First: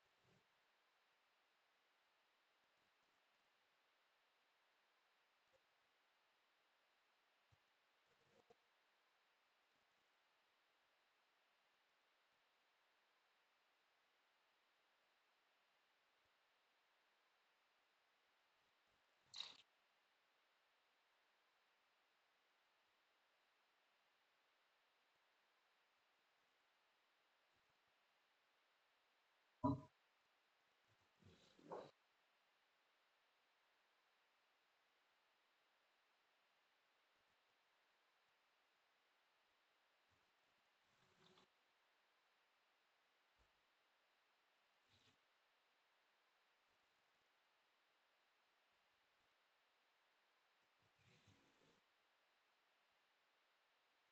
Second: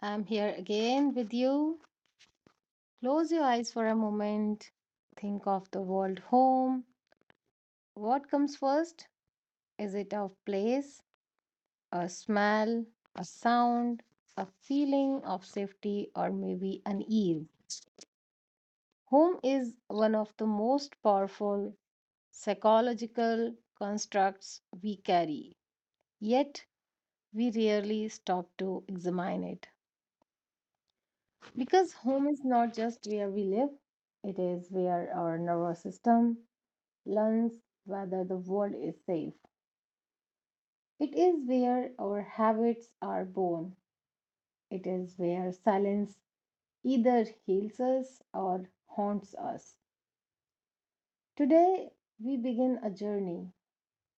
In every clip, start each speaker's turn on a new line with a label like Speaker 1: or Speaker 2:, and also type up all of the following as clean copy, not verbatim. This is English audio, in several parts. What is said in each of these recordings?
Speaker 1: I'm here again with you. Close your eyes for a moment. Think of the world home. What comes first? Is it a place, a smell, a sound, a feeling of safety, or maybe an ease? Home is one of the most powerful psychological constructs we carry, yet we rarely stop to examine it. Because home is not just where we live, it is where our nervous system learns whether the world is safe. It is where our habits are born. It is where silence either heals us or haunts us. Today, we begin a journey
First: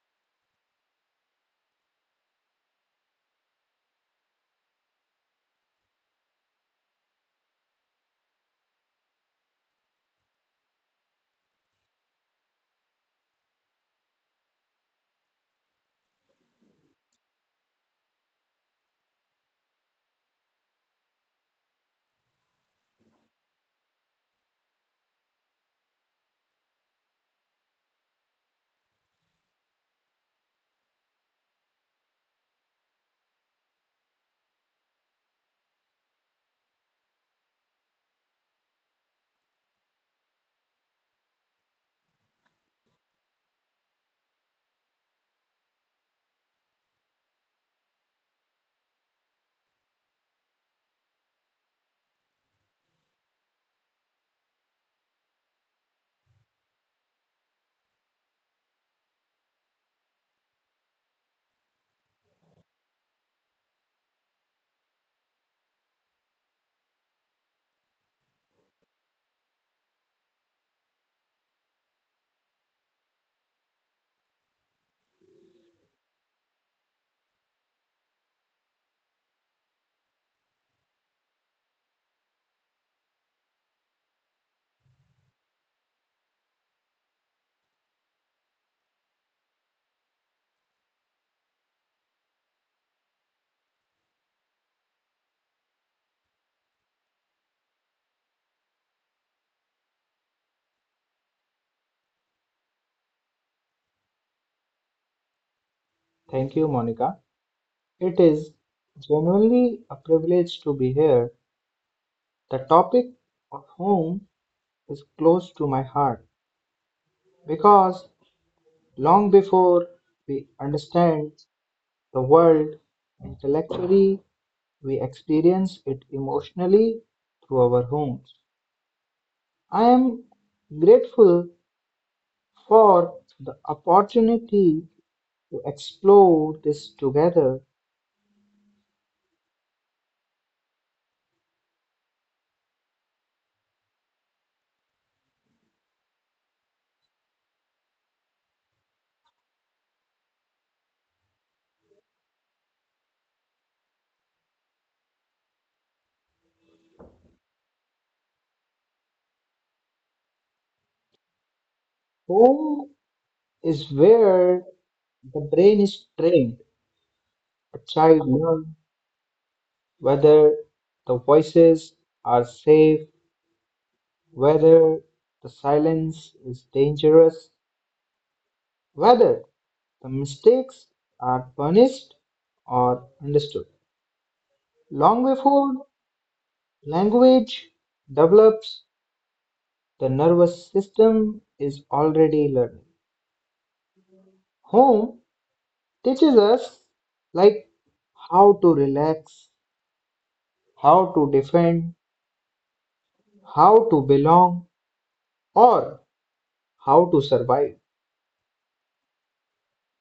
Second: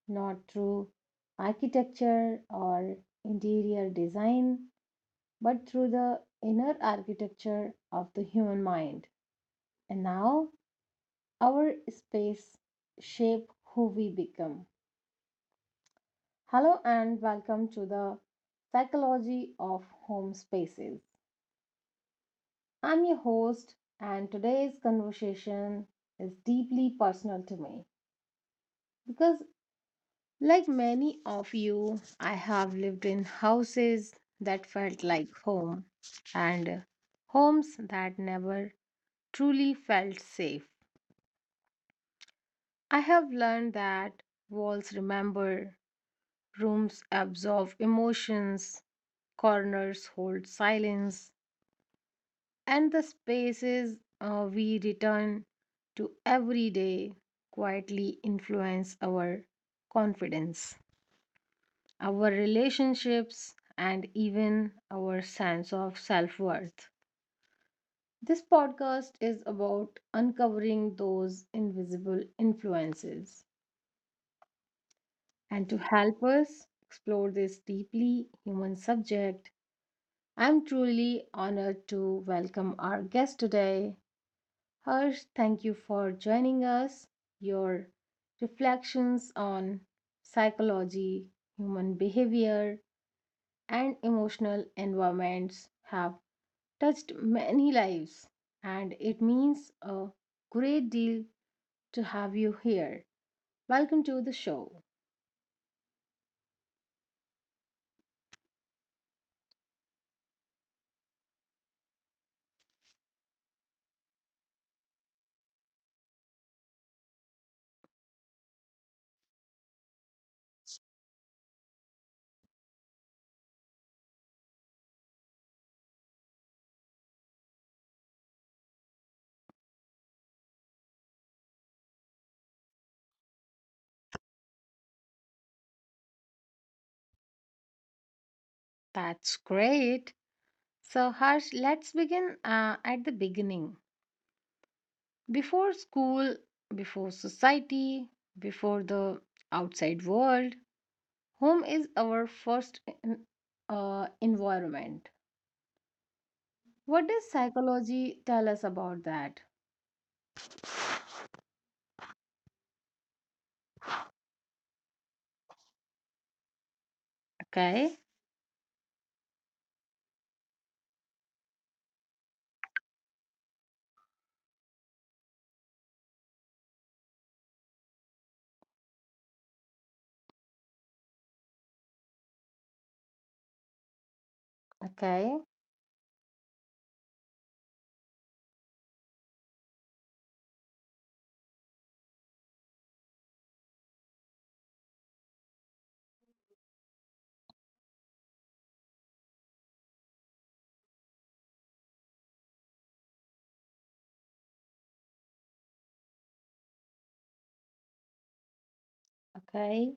Speaker 1: not through architecture or interior design, but through the inner architecture of the human mind. And now, our space shape who we become. Hello and welcome to the psychology of home spaces. I'm your host, and today's conversation is deeply personal to me because, like many of you, I have lived in houses that felt like home and homes that never truly felt safe. I have learned that walls remember. Rooms absorb emotions, corners hold silence, and the spaces we return to every day quietly influence our confidence, our relationships, and even our sense of self worth. This podcast is about uncovering those invisible influences. And to help us explore this deeply human subject, I'm truly honored to welcome our guest today. Harsh, thank you for joining us. Your reflections on psychology, human behavior, and emotional environments have touched many lives, and it means a great deal to have you here. Welcome to the show.
Speaker 2: Thank you, Monica. It is genuinely a privilege to be here. The topic of home is close to my heart because long before we understand the world intellectually, we experience it emotionally through our homes. I am grateful for the opportunity to explore this together.
Speaker 1: That's great. So, Harsh, let's begin at the beginning. Before school, before society, before the outside world, home is our first environment. What does psychology tell us about that?
Speaker 2: Home is where the brain is trained. A
Speaker 1: Okay,
Speaker 2: child learns whether the voices are safe, whether the silence is dangerous, whether the mistakes are punished or understood. Long
Speaker 1: okay,
Speaker 2: before language develops, the nervous system is already learning. Home teaches us like how to relax, how to defend, how to belong, or how to survive.
Speaker 1: okay.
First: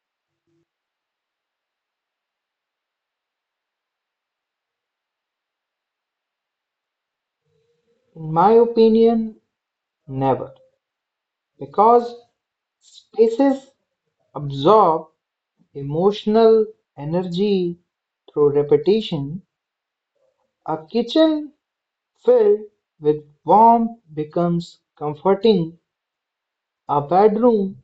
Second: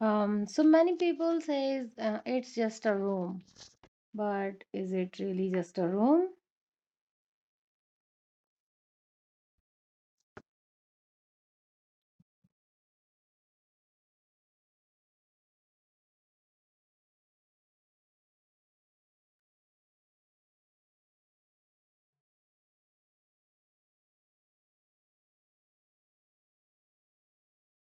Speaker 1: So many people says it's just a room, but is it really just a room?
Speaker 2: In my opinion, never, because spaces absorb emotional energy through repetition. A kitchen filled with warmth becomes comforting, a bedroom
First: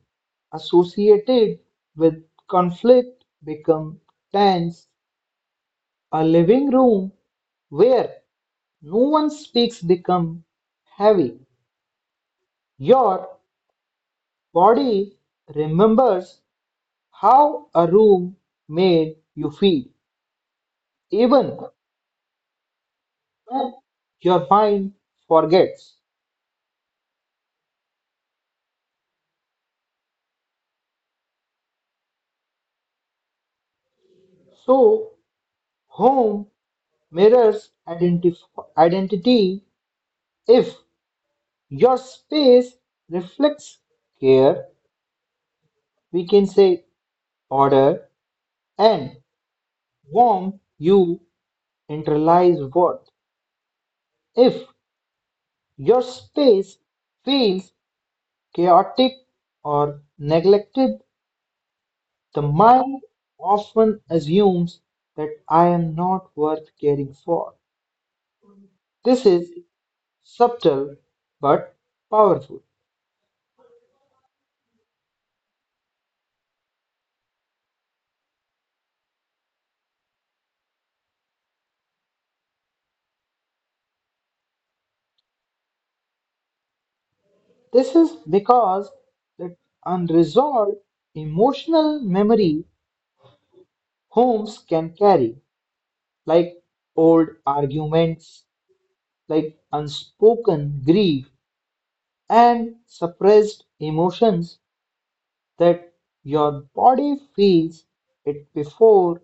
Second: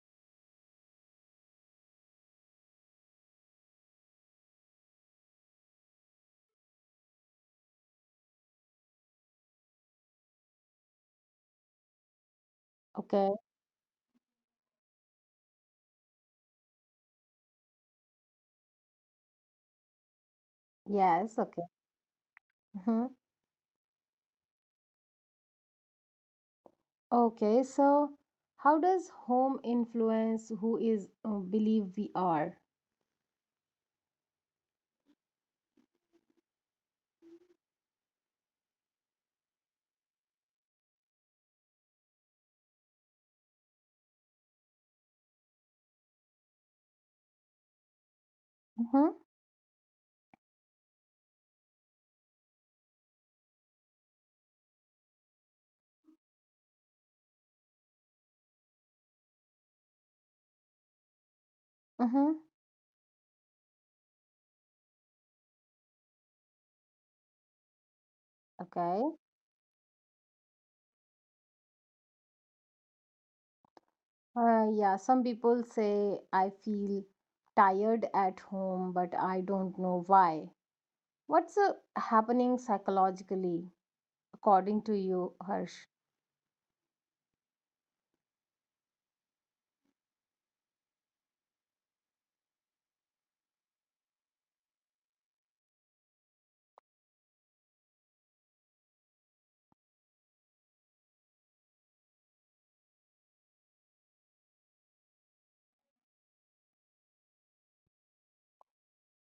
Speaker 2: associated with conflict becomes tense, a living room where no one speaks becomes heavy. Your
Speaker 1: Okay,
Speaker 2: body remembers how a room made you feel,
Speaker 1: yes,
Speaker 2: even
Speaker 1: okay. Mhm.
Speaker 2: when your mind forgets.
Speaker 1: Okay, so how does home influence who is, believe we are?
Speaker 2: So, home mirrors identity. If your space reflects care, we can say order
Speaker 1: Mm-hmm.
Speaker 2: and warmth, you internalize worth. If your space feels chaotic or neglected, the
Speaker 1: Mm-hmm.
Speaker 2: mind often assumes that I am not worth caring for.
Speaker 1: Okay.
Speaker 2: This is subtle but powerful.
Speaker 1: Yeah, some people say I feel tired at home, but I don't know why. What's happening psychologically, according to you, Harsh?
Speaker 2: This is because that unresolved emotional memory homes can carry, like old arguments, like unspoken grief, and suppressed emotions that your body feels it before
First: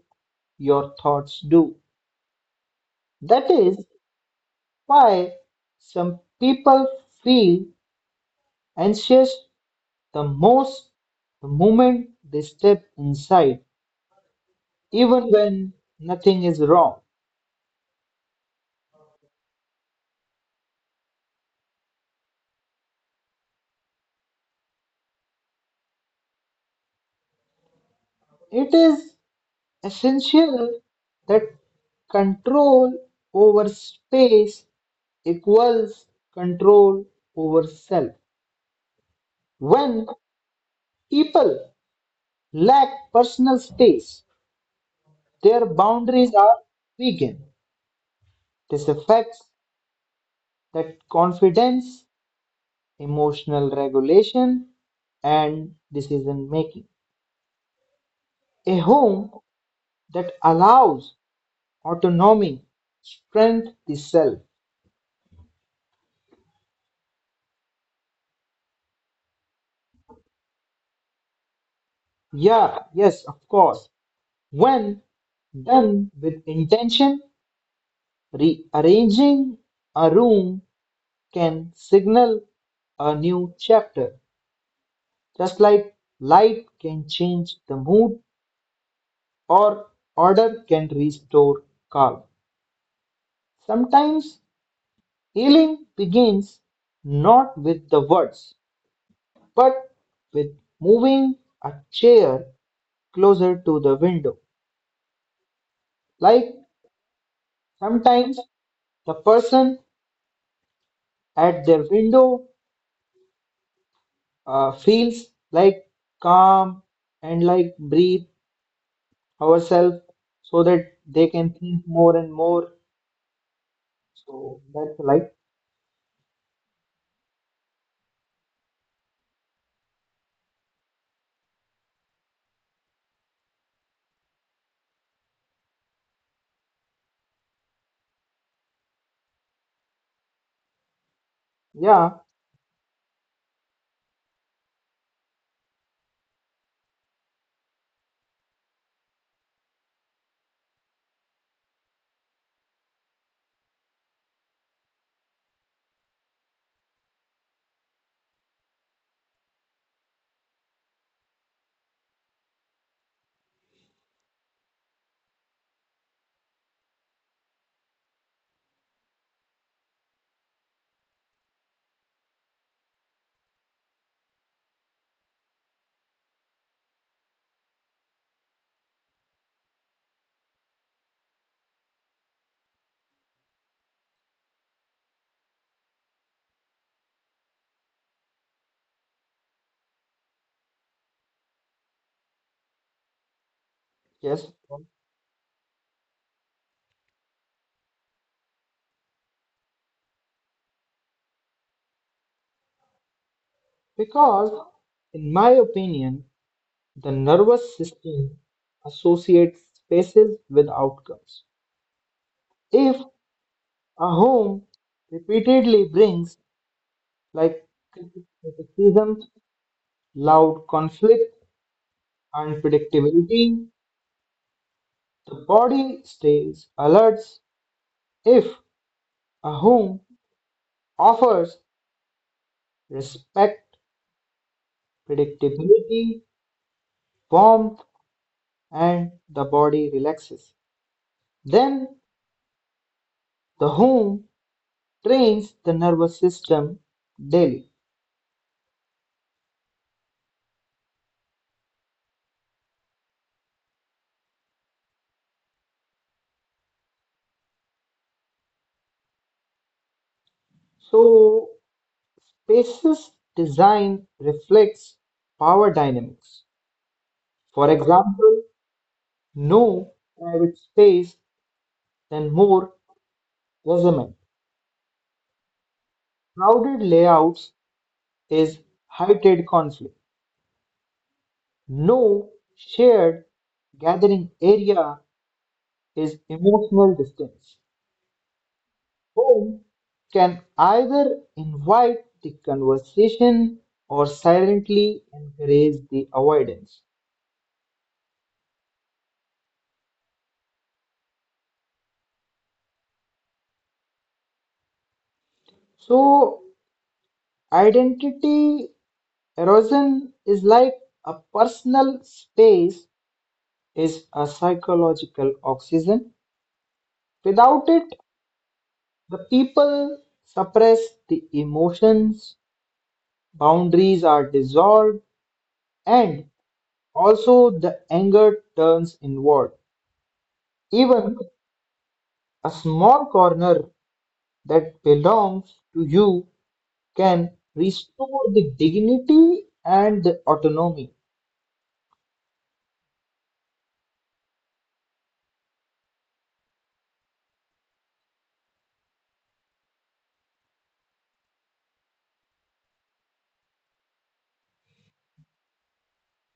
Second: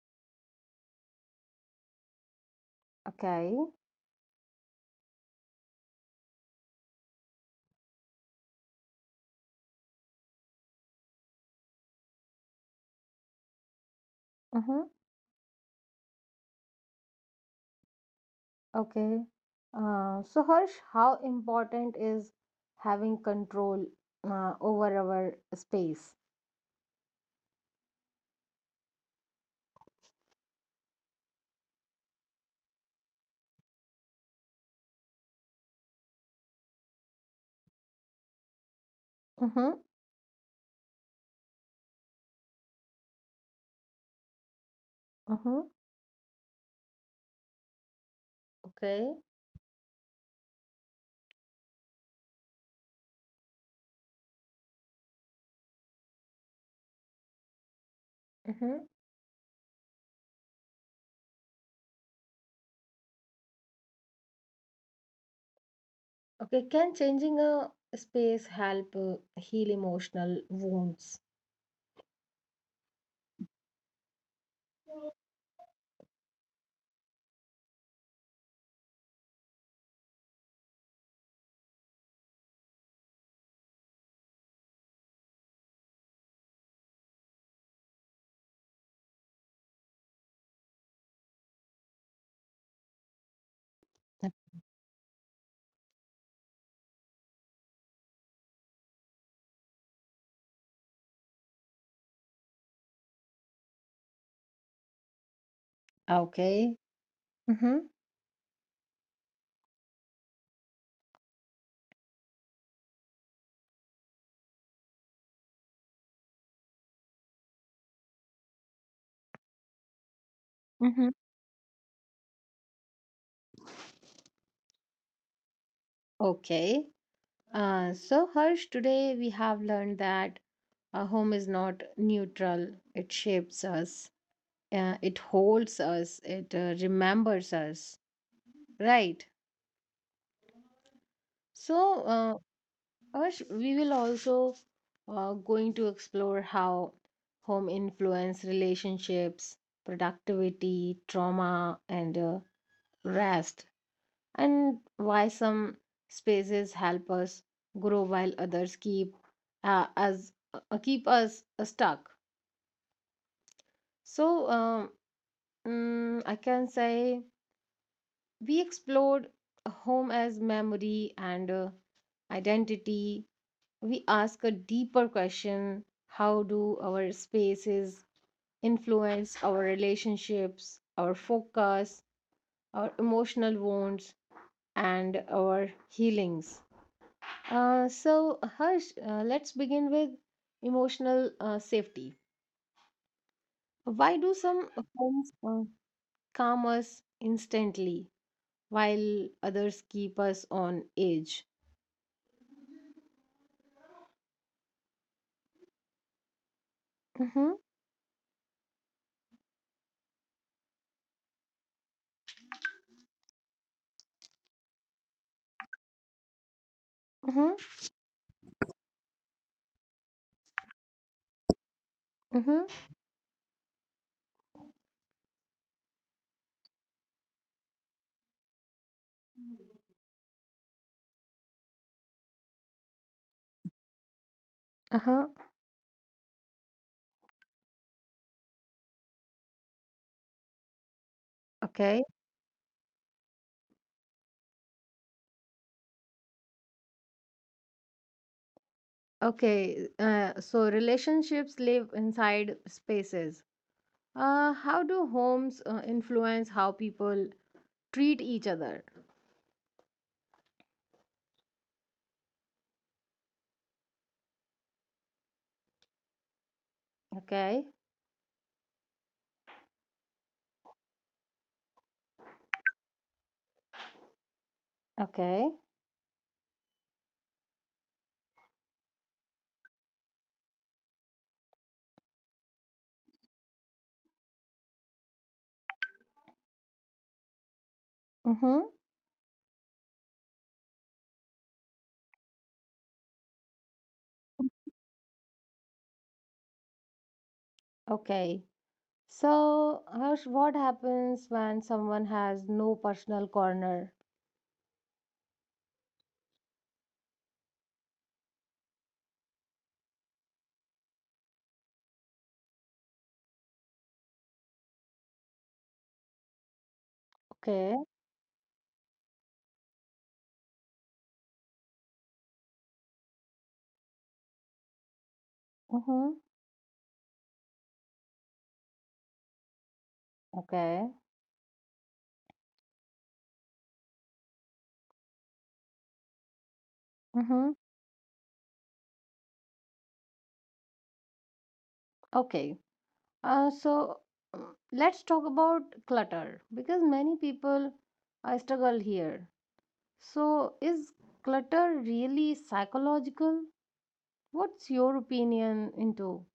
Speaker 2: your thoughts do. That
Speaker 1: Okay.
Speaker 2: is why some people feel anxious the most the moment they step inside,
Speaker 1: Mm-hmm.
Speaker 2: even when nothing is wrong.
Speaker 1: Okay. So, Harsh, how important is having control over our space?
Speaker 2: It is essential that control over space equals control over self.
Speaker 1: Mm-hmm.
Speaker 2: When people lack personal space,
Speaker 1: Mm-hmm.
Speaker 2: their boundaries are weakened. This
Speaker 1: Okay.
Speaker 2: affects that confidence emotional regulation, and decision making. A
Speaker 1: Mm-hmm.
Speaker 2: home that allows autonomy strengthens the self.
Speaker 1: Okay. Can changing a space help heal emotional wounds?
Speaker 2: Yeah, yes, of course. When done with intention, rearranging a room can signal a new chapter. Just like light can change the mood or order can restore calm. Sometimes healing begins not with the words, but with moving a chair closer to the window. Like
Speaker 1: Okay. Mm-hmm.
Speaker 2: sometimes the person at their window feels like calm and like breathe ourselves so that
Speaker 1: Hmm.
Speaker 2: they can think more and more. So that's like,
Speaker 1: Okay. So, Harsh, today we have learned that a home is not neutral. It shapes us, it holds us, it remembers us, right? So,
Speaker 2: yeah,
Speaker 1: Harsh, we will also going to explore how home influence relationships, productivity, trauma, and rest, and why some spaces help us grow while others keep us stuck. So, I can say we explored home as memory and identity. We ask a deeper question: how do our spaces influence our relationships, our focus, our emotional wounds, and our healings. So, Harsh, let's begin with emotional safety. Why do
Speaker 2: yes,
Speaker 1: some homes calm us instantly while others keep us on edge?
Speaker 2: because in my opinion, the
Speaker 1: Mm-hmm,
Speaker 2: nervous system associates spaces with outcomes. If a home repeatedly brings
Speaker 1: mm-hmm,
Speaker 2: like criticism, loud conflict,
Speaker 1: mm-hmm,
Speaker 2: unpredictability, the body stays alert. If a home offers respect,
Speaker 1: uh-huh.
Speaker 2: predictability, warmth, and the body relaxes, then
Speaker 1: Okay,
Speaker 2: the home trains the nervous system daily.
Speaker 1: okay. So, relationships live inside spaces. How do homes influence how people treat each other?
Speaker 2: So, spaces design reflects power dynamics;
Speaker 1: Okay,
Speaker 2: for example, no private space than more measurement.
Speaker 1: okay,
Speaker 2: Crowded layouts is heightened conflict. No shared gathering area is emotional distance.
Speaker 1: mm-hmm,
Speaker 2: Home can either invite the conversation or silently encourage the avoidance.
Speaker 1: okay. So, Harsh, what happens when someone has no personal corner?
Speaker 2: So, identity erosion is like a personal space is a psychological oxygen. Without
Speaker 1: Okay.
Speaker 2: it, the people suppress the emotions, boundaries are dissolved,
Speaker 1: Mm-hmm.
Speaker 2: and also the anger turns inward.
Speaker 1: Okay.
Speaker 2: Even a small corner that belongs to you can
Speaker 1: Mm-hmm.
Speaker 2: restore the dignity and the autonomy.
Speaker 1: Okay. So, mm, let's talk about clutter because many people struggle here. So, is clutter really psychological? What's your opinion into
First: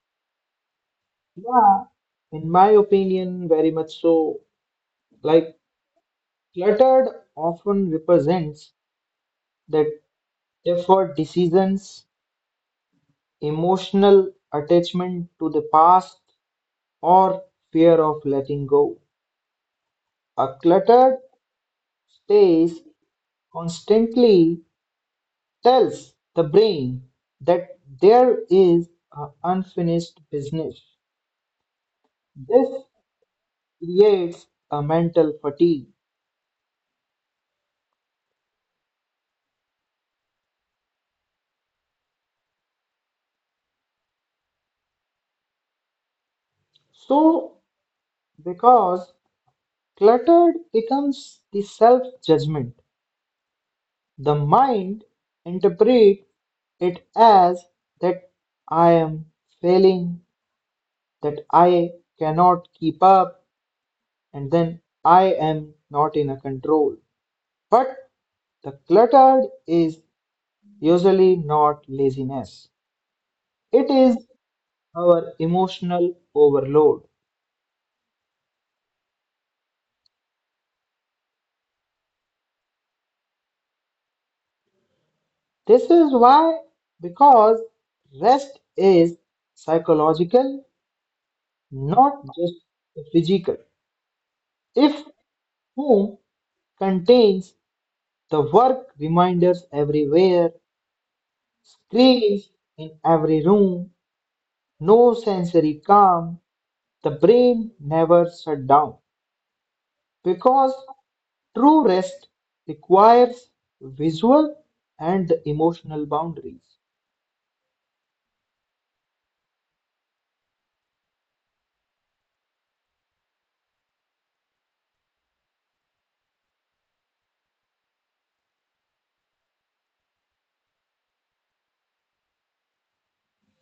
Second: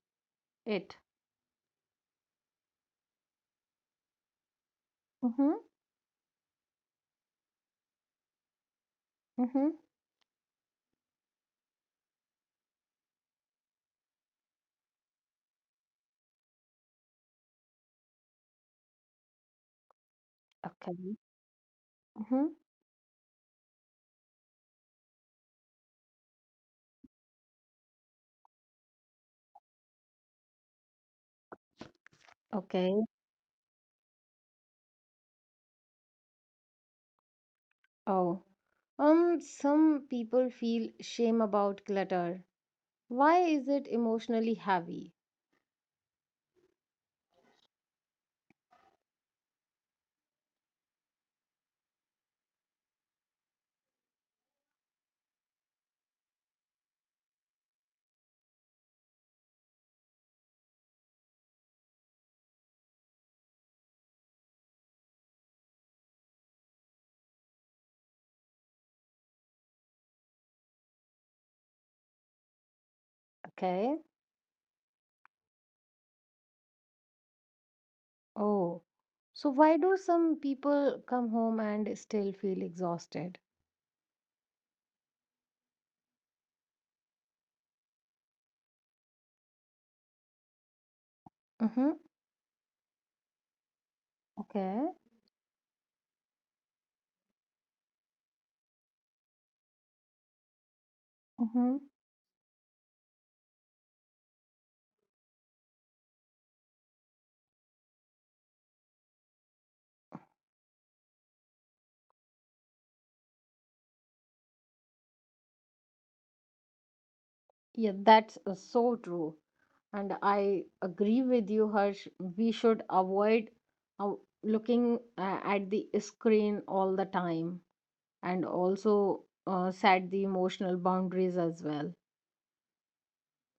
Speaker 1: it?
Speaker 2: Yeah, in my opinion, very much so.
Speaker 1: Mm-hmm.
Speaker 2: Like cluttered often represents
Speaker 1: Mm-hmm.
Speaker 2: the deferred decisions, emotional attachment to the past, or fear of letting go. A
Speaker 1: Okay.
Speaker 2: cluttered
Speaker 1: Mm-hmm.
Speaker 2: space constantly tells the brain that there is a unfinished business. This
Speaker 1: Okay.
Speaker 2: creates a mental fatigue.
Speaker 1: Oh. Some people feel shame about clutter. Why is it emotionally heavy?
Speaker 2: So, because cluttered becomes the self judgment, the mind interprets it as that I am failing, that I cannot keep up, and then I am not in a control. But the cluttered is usually not laziness. It
Speaker 1: Okay.
Speaker 2: is our emotional overload.
Speaker 1: Oh, so why do some people come home and still feel exhausted?
Speaker 2: This is why, because rest is psychological,
Speaker 1: Mm-hmm.
Speaker 2: not just physical.
Speaker 1: Okay.
Speaker 2: If home contains the work reminders everywhere,
Speaker 1: Mm-hmm.
Speaker 2: screens in every room, no sensory calm, the brain never shut down because true rest requires visual and emotional boundaries.
Speaker 1: Yeah, that's so true. And I agree with you, Harsh. We should avoid uh, looking at the screen all the time, and also set the emotional boundaries as well,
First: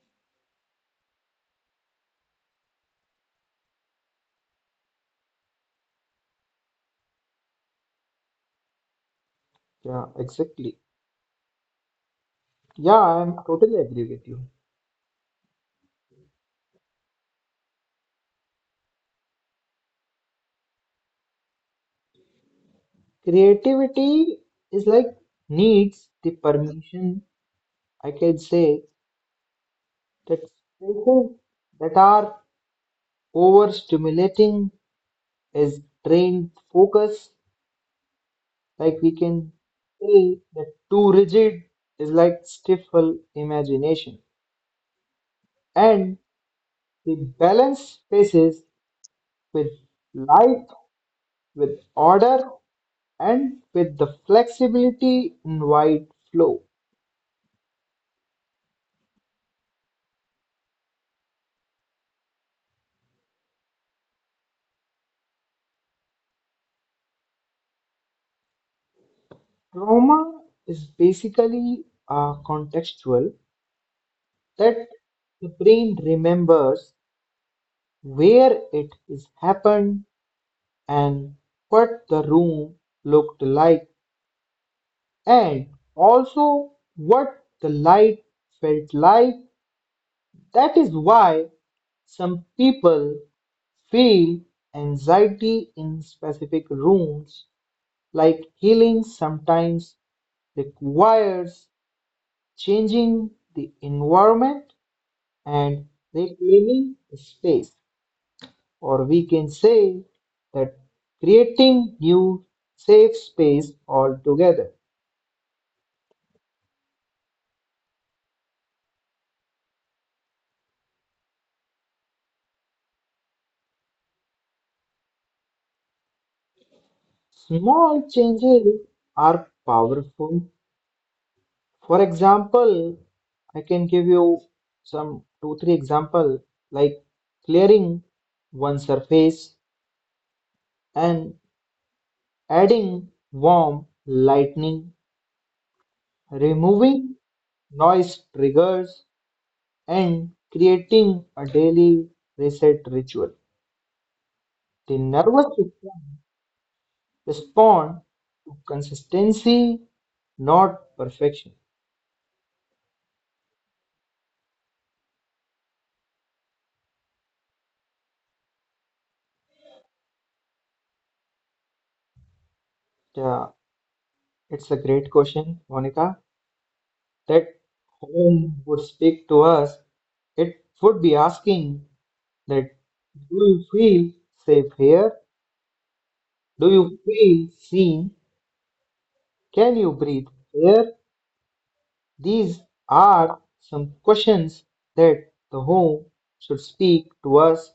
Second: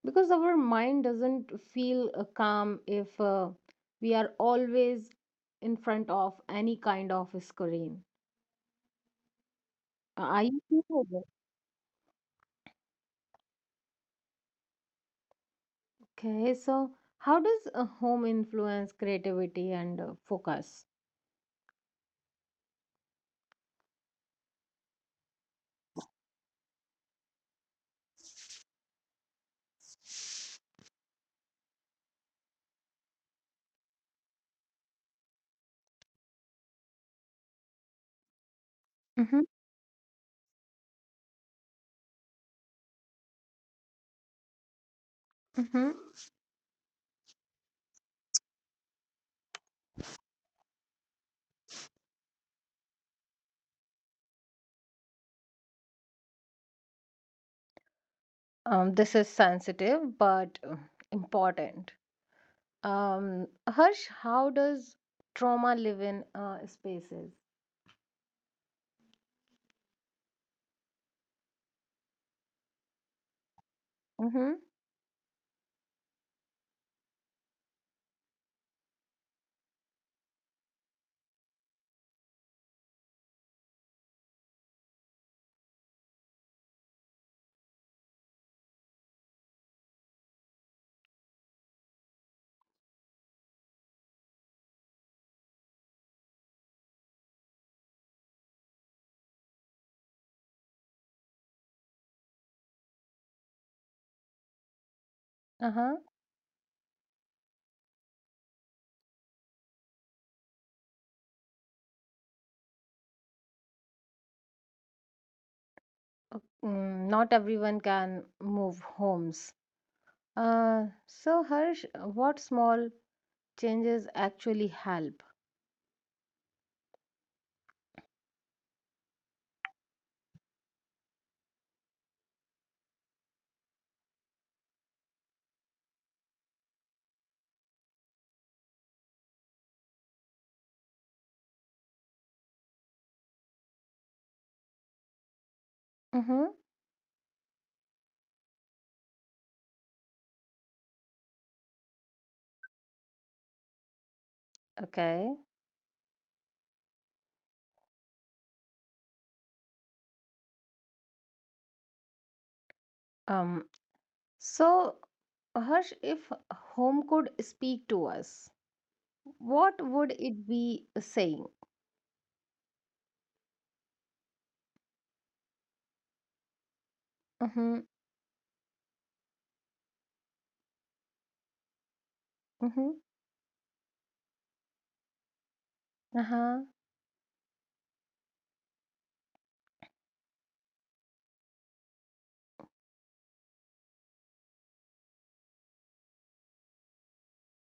Speaker 1: because our mind doesn't feel calm if we are always in front of any kind of screen.
Speaker 2: Yeah,
Speaker 1: Are you
Speaker 2: exactly.
Speaker 1: sure of
Speaker 2: Yeah, I'm totally agree with you.
Speaker 1: okay? So, how does a home influence creativity and focus?
Speaker 2: Creativity is like needs the permission, I can say that spaces that are overstimulating is drained focus. Like we
Speaker 1: Mm-hmm,
Speaker 2: can say that too rigid is like stifle imagination.
Speaker 1: mm-hmm.
Speaker 2: And we balance spaces with light, with order, and with the flexibility in wide flow.
Speaker 1: This is sensitive but important. Harsh, how does trauma live in spaces?
Speaker 2: Trauma is basically contextual
Speaker 1: Mm-hmm,
Speaker 2: that the brain remembers where it is happened and what the room looked like and also what the light felt like. That is why some people feel anxiety in specific rooms, like healing sometimes requires changing the environment and
Speaker 1: uh-huh.
Speaker 2: reclaiming space, or we can say that creating new safe space altogether.
Speaker 1: Not everyone can move homes. So, Harsh, what small changes actually help?
Speaker 2: Small changes are powerful. For example, I can give you some two, three example like clearing one surface and adding warm lightning,
Speaker 1: Mm-hmm.
Speaker 2: removing noise triggers, and creating a daily reset ritual. The
Speaker 1: Okay.
Speaker 2: nervous system respond to consistency, not perfection.
Speaker 1: Um, so, Harsh, if home could speak to us, what would it be saying?
Speaker 2: Yeah, it's a great question, Monica. That
Speaker 1: Mm-hmm.
Speaker 2: home would speak to us, it would be asking that
Speaker 1: Mm-hmm.
Speaker 2: do you feel safe here?
Speaker 1: Uh-huh.
Speaker 2: Do you feel seen? Can you breathe here? These are some questions that the home should speak to us,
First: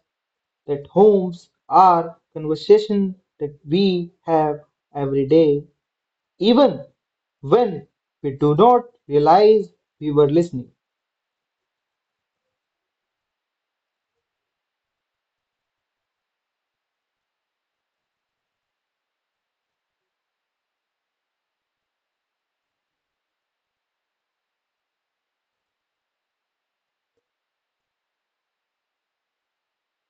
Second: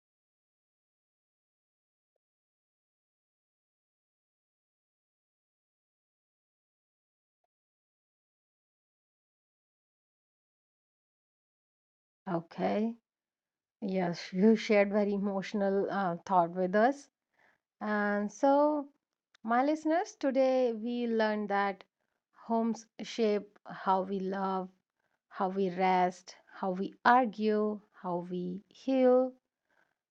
Speaker 2: that homes are conversation that we have every day, even when we do not realize we were listening.
Speaker 1: Okay. Yes, you shared very emotional thought with us. And so, my listeners, today we learned that homes shape how we love, how we rest, how we argue, how we heal,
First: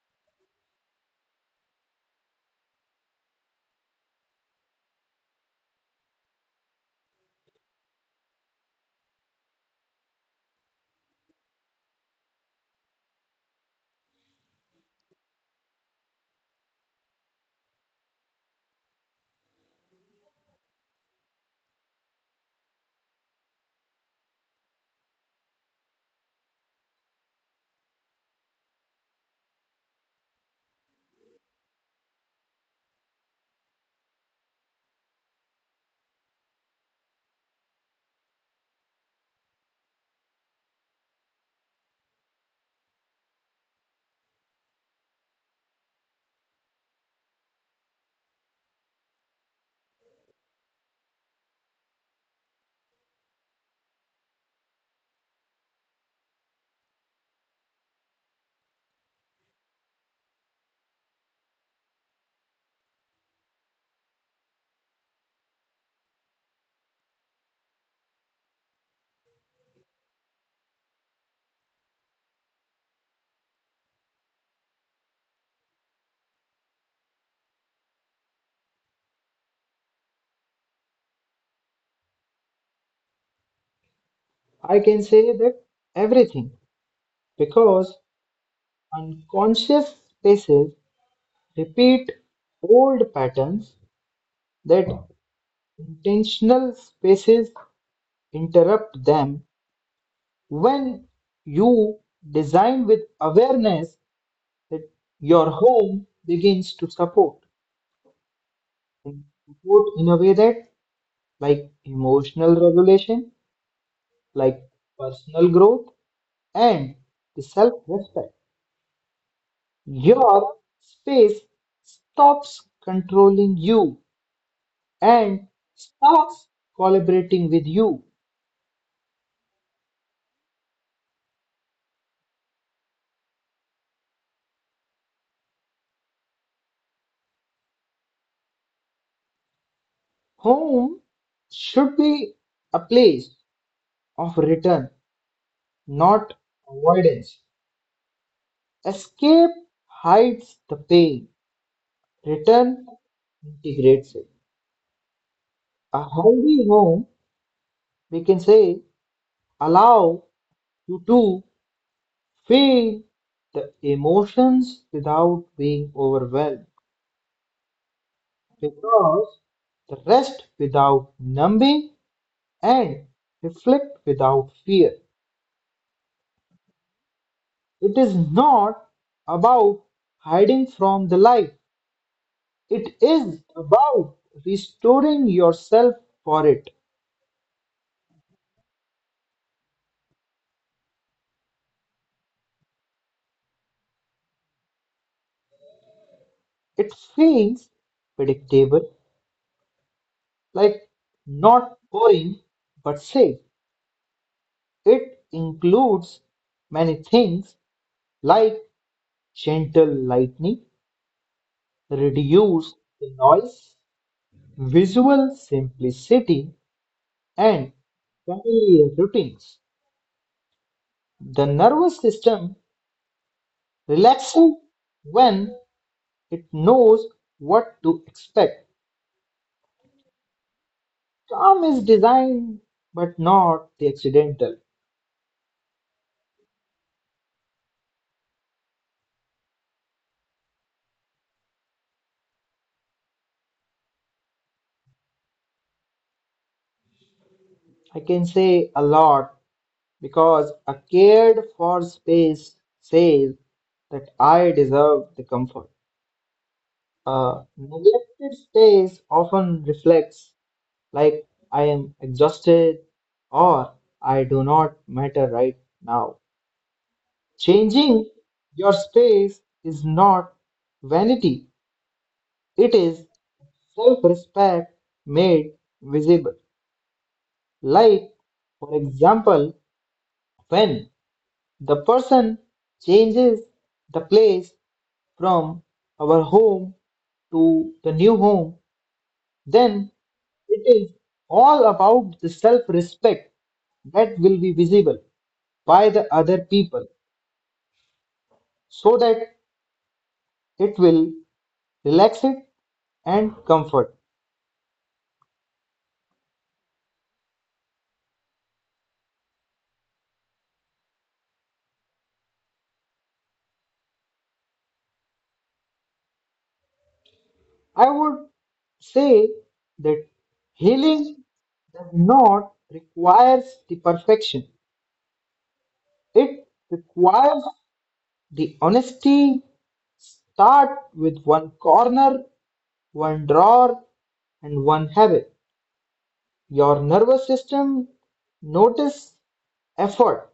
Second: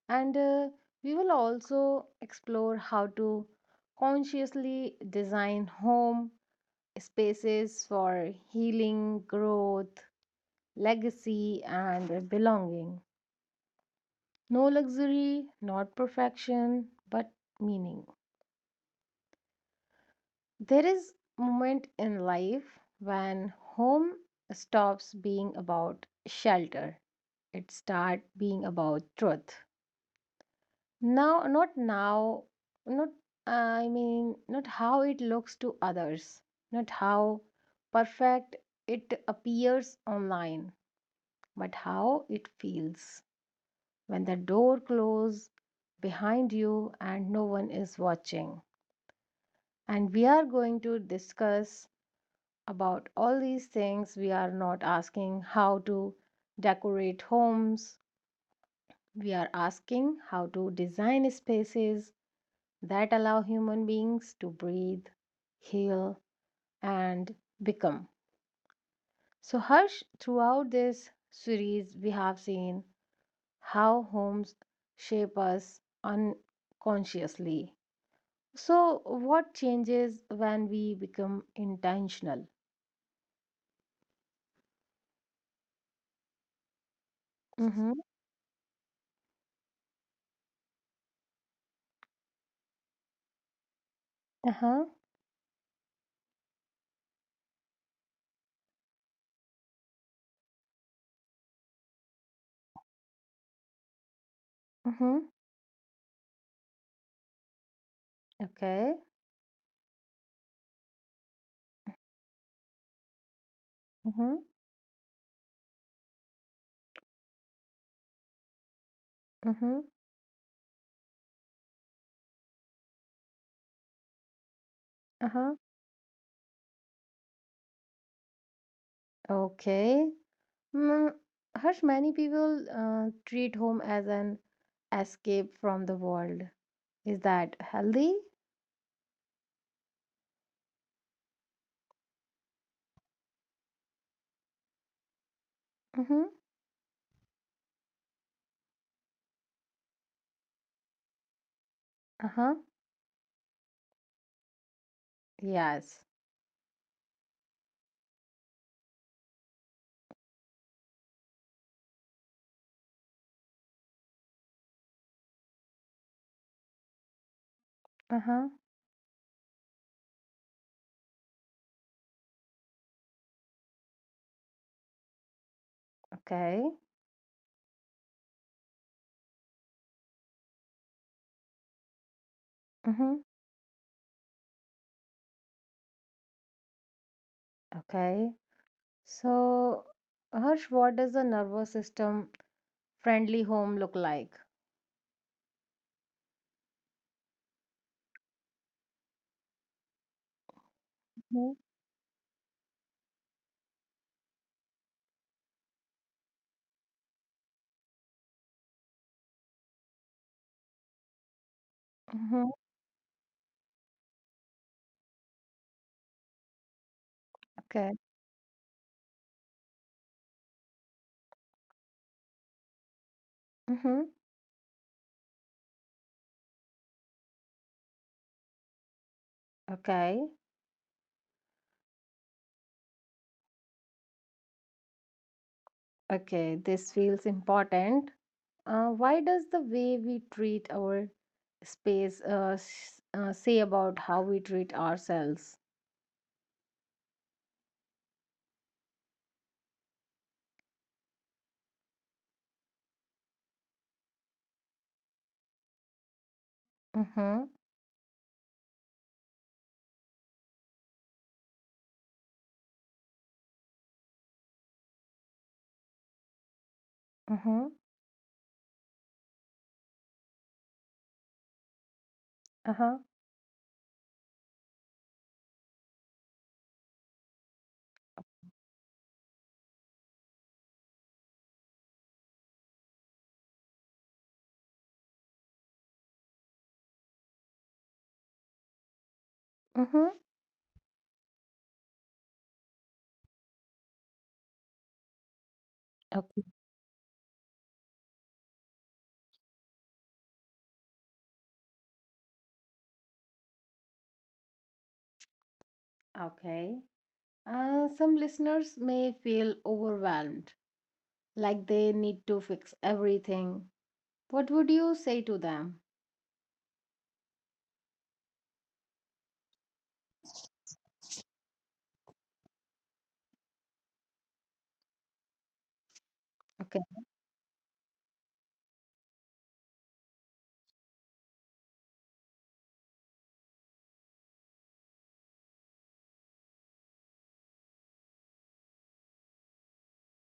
Speaker 1: and we will also explore how to consciously design home spaces for healing, growth, legacy, and belonging. No luxury, not perfection, but meaning. There is moment in life when home stops being about shelter. It starts being about truth. Now, not I mean, not how it looks to others, not how perfect it appears online, but how it feels when the door closes behind you and no one is watching. And we are going to discuss about all these things. We are not asking how to decorate homes, we are asking how to design spaces that allow human beings to breathe, heal, and become. So, Harsh, throughout this series, we have seen how homes shape us unconsciously. So, what changes when we become intentional?
Speaker 2: I can say that everything.
Speaker 1: Mm-hmm.
Speaker 2: Because unconscious spaces repeat old patterns
Speaker 1: Uh huh.
Speaker 2: that intentional spaces interrupt them. When you design with awareness, that
Speaker 1: Mm-hmm.
Speaker 2: your home begins to support
Speaker 1: Okay.
Speaker 2: and support in a way that, like emotional regulation,
Speaker 1: Mm-hmm.
Speaker 2: like personal growth, and the self respect.
Speaker 1: Mm-hmm.
Speaker 2: Your space stops controlling you
Speaker 1: Uh
Speaker 2: and
Speaker 1: huh.
Speaker 2: starts collaborating with you.
Speaker 1: Okay. Mm, Harsh, many people treat home as an escape from the world. Is that healthy?
Speaker 2: Home should be a place of return,
Speaker 1: Mm-hmm.
Speaker 2: not avoidance. Escape hides the pain,
Speaker 1: Uh-huh.
Speaker 2: return integrates it.
Speaker 1: Yes.
Speaker 2: A healthy home, we can say, allow you to feel the emotions without being overwhelmed
Speaker 1: Uh-huh.
Speaker 2: because the rest without numbing and reflect without fear.
Speaker 1: Okay.
Speaker 2: It is not about hiding from the light, it
Speaker 1: Mm-hmm.
Speaker 2: is about restoring yourself for it.
Speaker 1: Okay. So, Harsh, what does a nervous system friendly home look like?
Speaker 2: It feels predictable, like
Speaker 1: Mm-hmm.
Speaker 2: not boring but safe. It includes many things like gentle lighting,
Speaker 1: Mm-hmm.
Speaker 2: reduced noise, visual simplicity, and
Speaker 1: Okay.
Speaker 2: familiar routines. The nervous system
Speaker 1: Mm-hmm.
Speaker 2: relaxes when it knows what to expect.
Speaker 1: Okay.
Speaker 2: Calm is designed, but not the accidental.
Speaker 1: Okay. This feels important. Why does the way we treat our space say about how we treat ourselves?
Speaker 2: I can say a lot because a cared for space says that I deserve the comfort. A
Speaker 1: Mm-hmm.
Speaker 2: neglected space often reflects like I am exhausted or I do not matter right now.
Speaker 1: Mm-hmm.
Speaker 2: Changing your space is not vanity, it
Speaker 1: Uh-huh.
Speaker 2: is self-respect made visible. Like, for example, when the person changes the place from our home to the new home, then
Speaker 1: Mm-hmm.
Speaker 2: it is all about the self-respect that will be visible by the
Speaker 1: Okay.
Speaker 2: other people so that it will relax it and comfort.
Speaker 1: Okay. Some listeners may feel overwhelmed, like they need to fix everything. What would you say to them?
Speaker 2: I would say that healing does not requires the perfection. It
Speaker 1: Okay.
Speaker 2: requires the honesty. Start with one corner, one drawer, and one habit. Your nervous system notice effort,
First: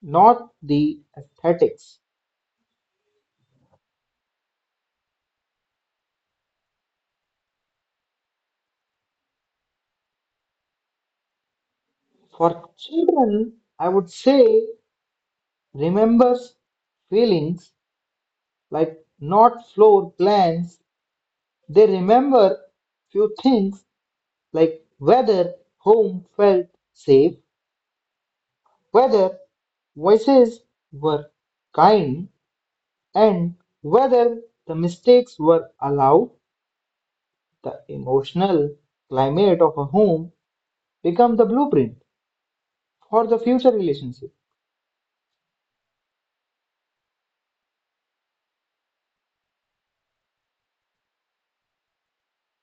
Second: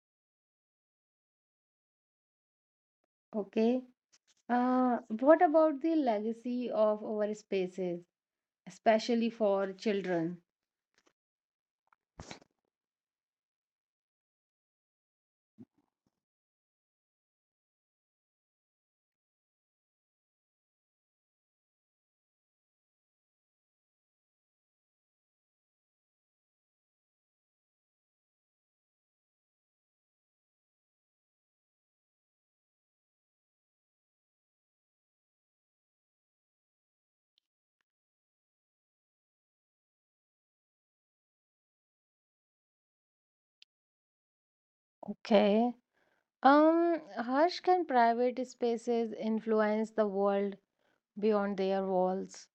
Speaker 2: not the aesthetics.
Speaker 1: Okay. What about the legacy of our spaces, especially for children?
Speaker 2: For children, I would say remember feelings like not floor plans. They remember few things like whether home felt safe, whether voices were kind, and whether the mistakes were allowed. The emotional climate of a home become the blueprint for the future relationship.
Speaker 1: Okay. Harsh, can private spaces influence the world beyond their walls?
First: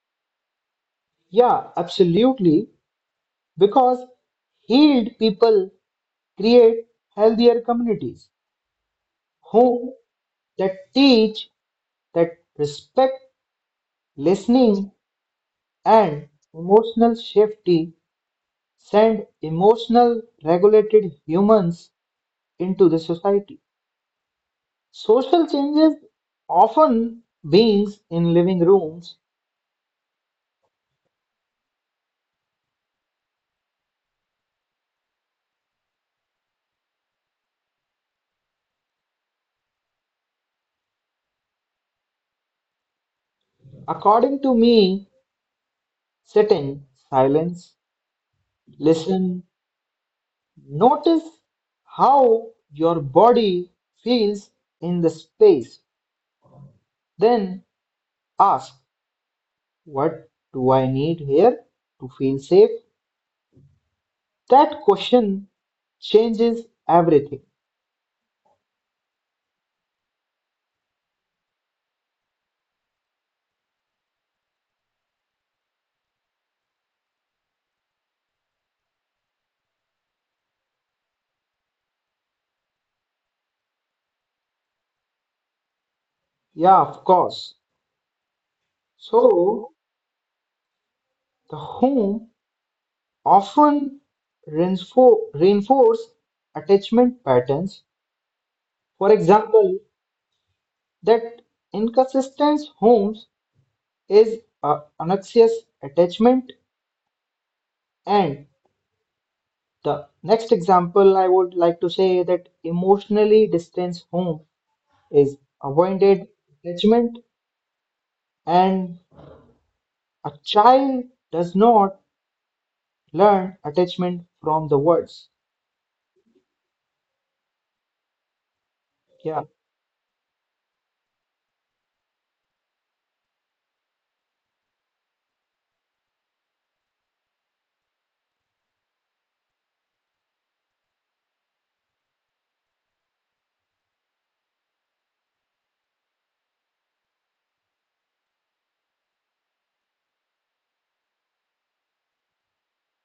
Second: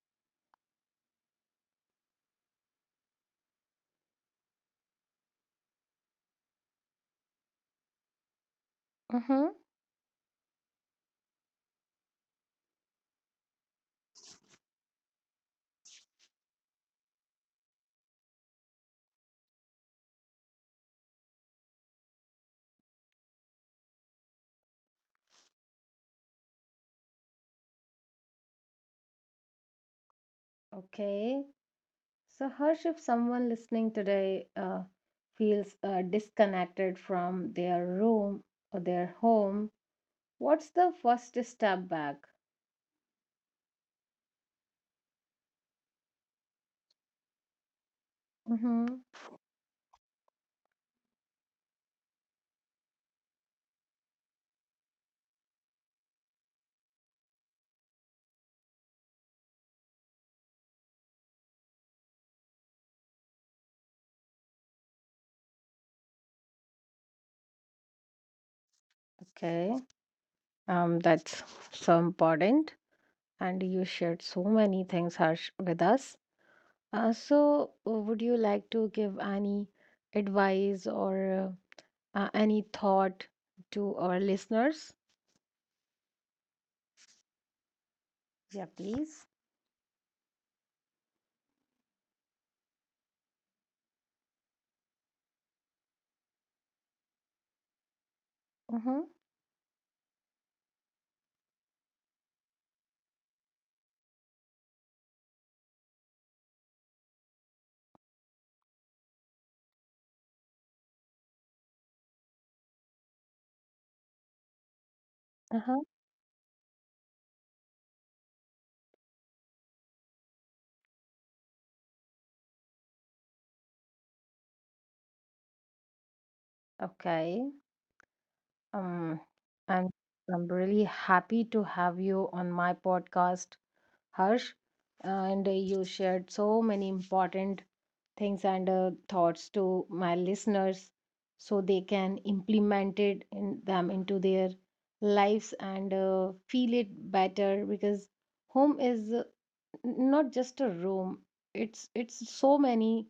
Speaker 2: Yeah, absolutely, because healed people create healthier communities,
Speaker 1: Mm-hmm.
Speaker 2: home that teach, that respect listening and emotional safety send emotional regulated humans into the society. Social changes often beings in living rooms,
Speaker 1: Okay. So, Harsh, if someone listening today feels disconnected from their room or their home, what's the first step back?
Speaker 2: according to me, sit in silence,
Speaker 1: Mm-hmm.
Speaker 2: listen, notice how your body feels in the space, then ask, what do I need here to feel safe? That question changes everything.
Speaker 1: Okay. That's so important. And you shared so many things, Harsh, with us. So, would you like to give any advice, or any thought to our listeners?
Speaker 2: Yeah, of course.
Speaker 1: Yeah, please.
Speaker 2: So the home often reinforce attachment patterns.
Speaker 1: Mm-hmm.
Speaker 2: For example, that inconsistent homes is a anxious attachment. And the next example I would like to say that emotionally distant home is
Speaker 1: Uh-huh.
Speaker 2: avoided attachment, and a child does not learn attachment from the words.
Speaker 1: Okay. Um,
Speaker 2: Yeah,
Speaker 1: I'm I'm really happy to have you on my podcast, Harsh, and you shared so many important things and thoughts to my listeners so they can implement it in them into their lives and feel it better, because home is not just a room, it's so many,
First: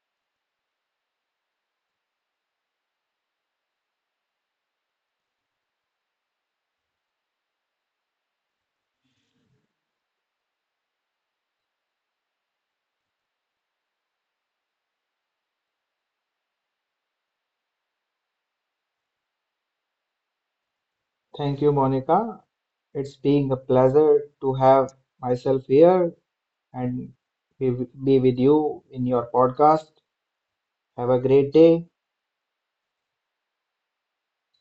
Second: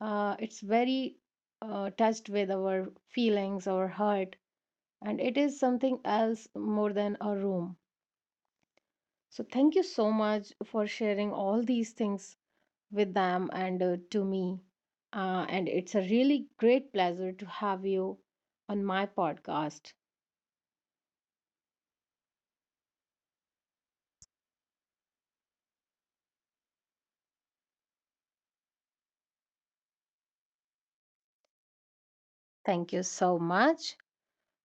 Speaker 1: it's very, touched with our feelings, our heart, and it is something else, more than a room. So thank you so much for sharing all these things with them and to me, and it's a really great pleasure to have you on my podcast.
Speaker 2: thank you, Monica. It's being a pleasure to have myself here and be, be with you in your podcast. Have a great day.
Speaker 1: Thank you so much.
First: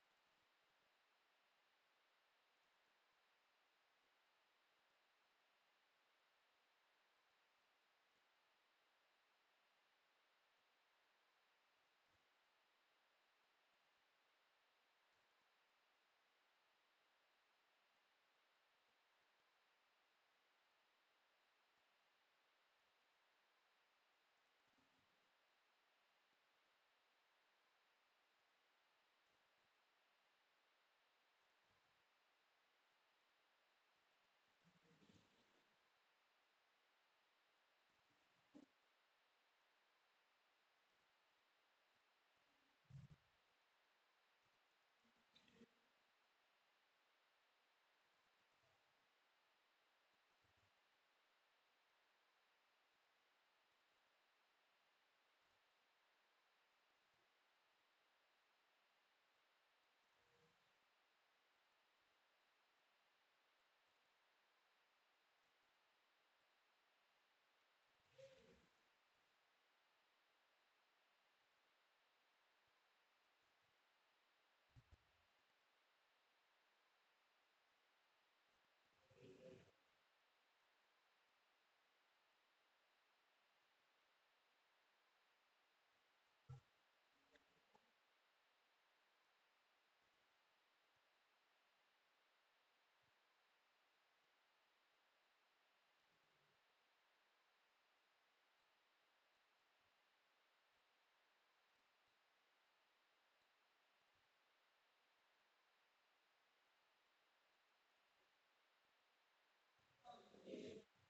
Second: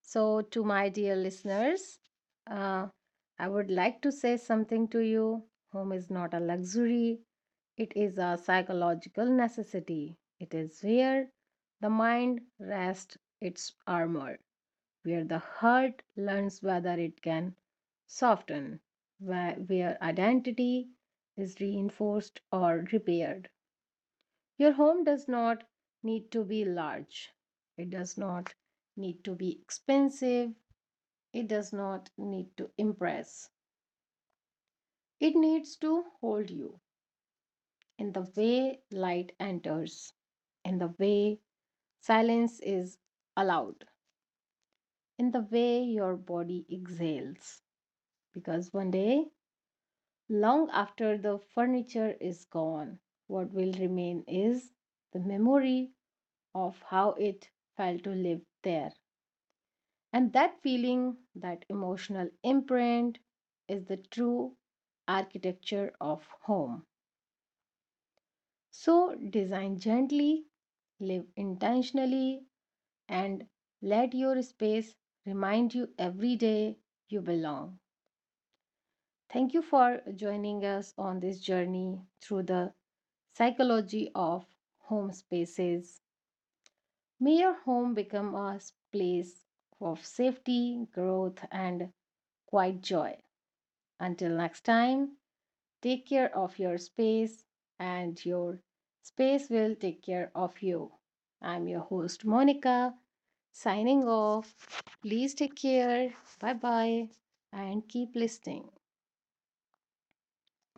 Speaker 1: So, to my dear listeners, uh, I would like to say something to you. Home is not a luxury, it is a psychological necessity. It is where the mind rests its armor, where the heart learns whether it can soften, where identity is reinforced or repaired. Your home does not need to be large, it does not need to be expensive, it does not need to impress. It needs to hold you in the way light enters, in the way silence is allowed, in the way your body exhales. Because one day, long after the furniture is gone, what will remain is the memory of how it felt to live there. And that feeling, that emotional imprint, is the true architecture of home. So, design gently, live intentionally, and let your space remind you every day you belong. Thank you for joining us on this journey through the psychology of home spaces. May your home become a place of safety, growth, and quiet joy. Until next time, take care of your space, and your space will take care of you. I'm your host, Monica, signing off. Please take care. Bye bye, and keep listening.